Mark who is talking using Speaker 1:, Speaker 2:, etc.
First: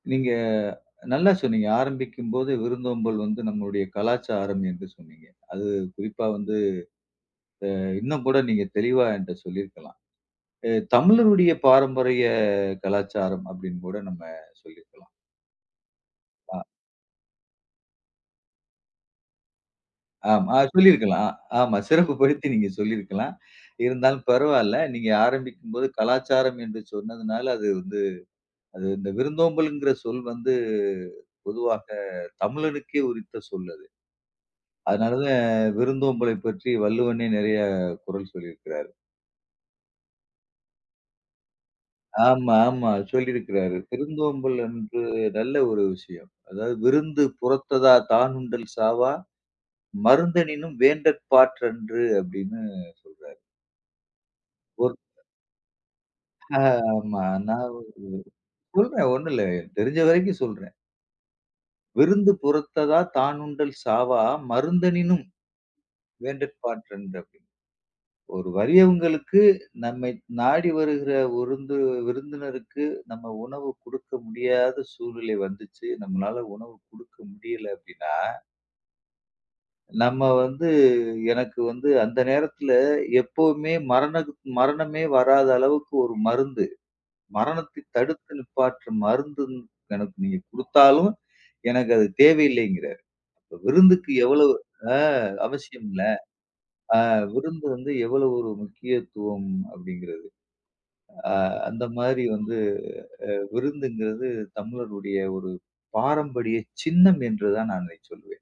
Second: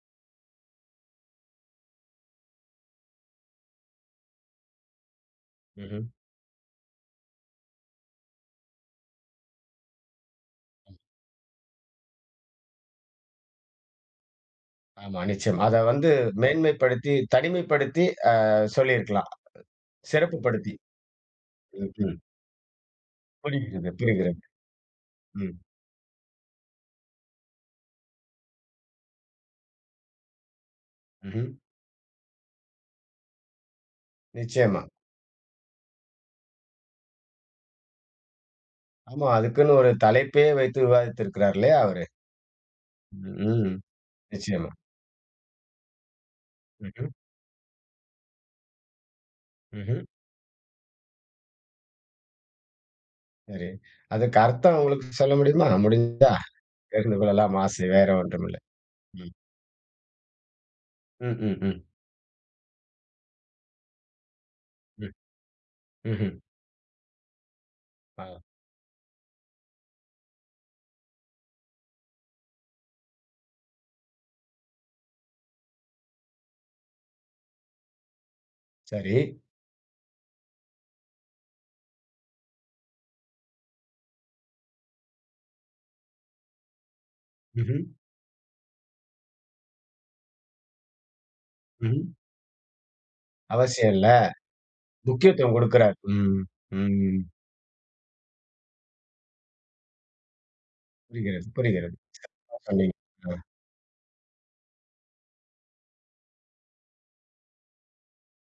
Speaker 1: நீங்க நல்லா சொன்னீங்க. ஆரம்பிக்கும்போது விருந்தோம்பல் வந்து நம்முடைய கலாச்சாரம் என்று சொன்னீங்க. அது
Speaker 2: ம்ஹ்ம்.
Speaker 1: குறிப்பா வந்து அ இன்னும் கூட நீங்க தெளிவா என்ட சொல்லியிருக்கலாம். அ
Speaker 2: ம்.
Speaker 1: "தமிழருடைய பாரம்பரிய கலாச்சாரம்" அப்டின்னு கூட நம்ம சொல்லிருக்கலாம்.
Speaker 2: ஆமா, நிச்சயமா. அத வந்து
Speaker 1: ஆ.
Speaker 2: மேன்மைப்படுத்தி, தனிமைப்படுத்தி அ சொல்லியிருக்கலாம். சிறப்பு
Speaker 1: ஆமா,
Speaker 2: படுத்தி.
Speaker 1: சொல்லிருக்கலாம். ஆமா, சிறப்பு
Speaker 2: ம்ஹ்ம்.
Speaker 1: படுத்தி நீங்க சொல்லிருக்கலாம்.
Speaker 2: புரிகிறது,
Speaker 1: இருந்தாலும்
Speaker 2: புரிகிறது.
Speaker 1: பரவால்ல. நீங்க
Speaker 2: ம்.
Speaker 1: ஆரம்பிக்கும்போது "கலாச்சாரம்" என்று சொன்னதனால, அது வந்து அது இந்த விருந்தோம்பல்ங்கிற சொல் வந்து
Speaker 2: ம்ஹ்ம்.
Speaker 1: பொதுவாக தமிழனுக்கே உரித்த சொல் அது.
Speaker 2: நிச்சயமா.
Speaker 1: அதனால தான் விருந்தோம்பலை பற்றி வள்ளுவனே நெறைய குறள் சொல்லியிருக்கிறாரு.
Speaker 2: ஆமா. அதுக்குன்னு ஒரு தலைப்பே வைத்து விவாதித்திருக்கிறாரு, இல்லையா? அவரு,
Speaker 1: ஆமா, ஆமா.
Speaker 2: ம்.
Speaker 1: சொல்லிருக்கிறாரு. விருந்தோம்பல்
Speaker 2: நிச்சயமா.
Speaker 1: வந்து நல்ல ஒரு விஷயம். அதாவது
Speaker 2: ம்ஹ்ம்.
Speaker 1: "விருந்து புறத்ததா தானுண்டல் சாவா
Speaker 2: ம்ஹ்ம்.
Speaker 1: மருந்தெனினும் வேண்டற் பாற் றன்று." அப்பிடின்னு சொல்றாரு.
Speaker 2: சரி. அதற்கு அர்த்தம்
Speaker 1: ஒரு
Speaker 2: உங்களுக்கு சொல்ல முடியுமா? முடிந்தா,
Speaker 1: ஆ
Speaker 2: தெரிந்து
Speaker 1: ஆமா.
Speaker 2: கொள்ளலாம்
Speaker 1: நான்
Speaker 2: ஆசை. வேறு ஒன்றும் இல்லை,
Speaker 1: ஓரு சொல்றேன்
Speaker 2: ம்.
Speaker 1: ஒண்ணுல்ல. எனக்கு தெரிஞ்ச வரைக்கும் சொல்றேன்.
Speaker 2: ம், ம், ம்.
Speaker 1: "விருந்து புறத்ததா தானுண்டல் சாவா
Speaker 2: ம்,
Speaker 1: மருந்தெனினும்
Speaker 2: ம்ஹ்ம்.
Speaker 1: வேண்டற்பாற் றன்று" அப்பிடீன்னு.
Speaker 2: ஆ.
Speaker 1: ஒரு வறியவங்களுக்கு, நம்மை நாடி வருகிற விருந்து விருந்தினருக்கு நம்ம உணவு குடுக்க முடியாத சூழ்நிலை வந்துச்சு, நம்மானால உணவு குடுக்க முடியல அப்பிடீன்னா
Speaker 2: சரி.
Speaker 1: நம்ம வந்து எனக்கு வந்து அந்த நேரத்ல எப்பவுமே மரணத் மரணமே வராத அளவுக்கு 1 மருந்து. மரணத்தை
Speaker 2: ம்ஹ்ம்.
Speaker 1: தடுத்து நிப்பாட்ற மருந்து எனக்கு நீங்க குடுத்தாலும், எனக்கு அது
Speaker 2: ம்ஹ்ம்.
Speaker 1: தேவையில்லைங்கிறாரு. அப்ப
Speaker 2: அவசியம் இல்ல.
Speaker 1: விருந்துக்கு எவ்ளோ அ
Speaker 2: முக்கியத்துவம் குடுக்கிறார்.
Speaker 1: அவசியமில்ல.
Speaker 2: ம்,
Speaker 1: அ
Speaker 2: ம்.
Speaker 1: விருந்து வந்து எவ்வளோ ஒரு முக்கியத்துவம் அப்படிங்கிறது. அ
Speaker 2: புரிகிறது,
Speaker 1: அந்த
Speaker 2: புரிகிறது.
Speaker 1: மாரி வந்து
Speaker 2: சிறப்பா சொன்னீங்க.
Speaker 1: அ
Speaker 2: ஆ.
Speaker 1: விருந்துங்கிறது தமிழருடைய ஒரு பாரம்பரிய சின்னம் என்று தான் நான் இதை சொல்வேன்.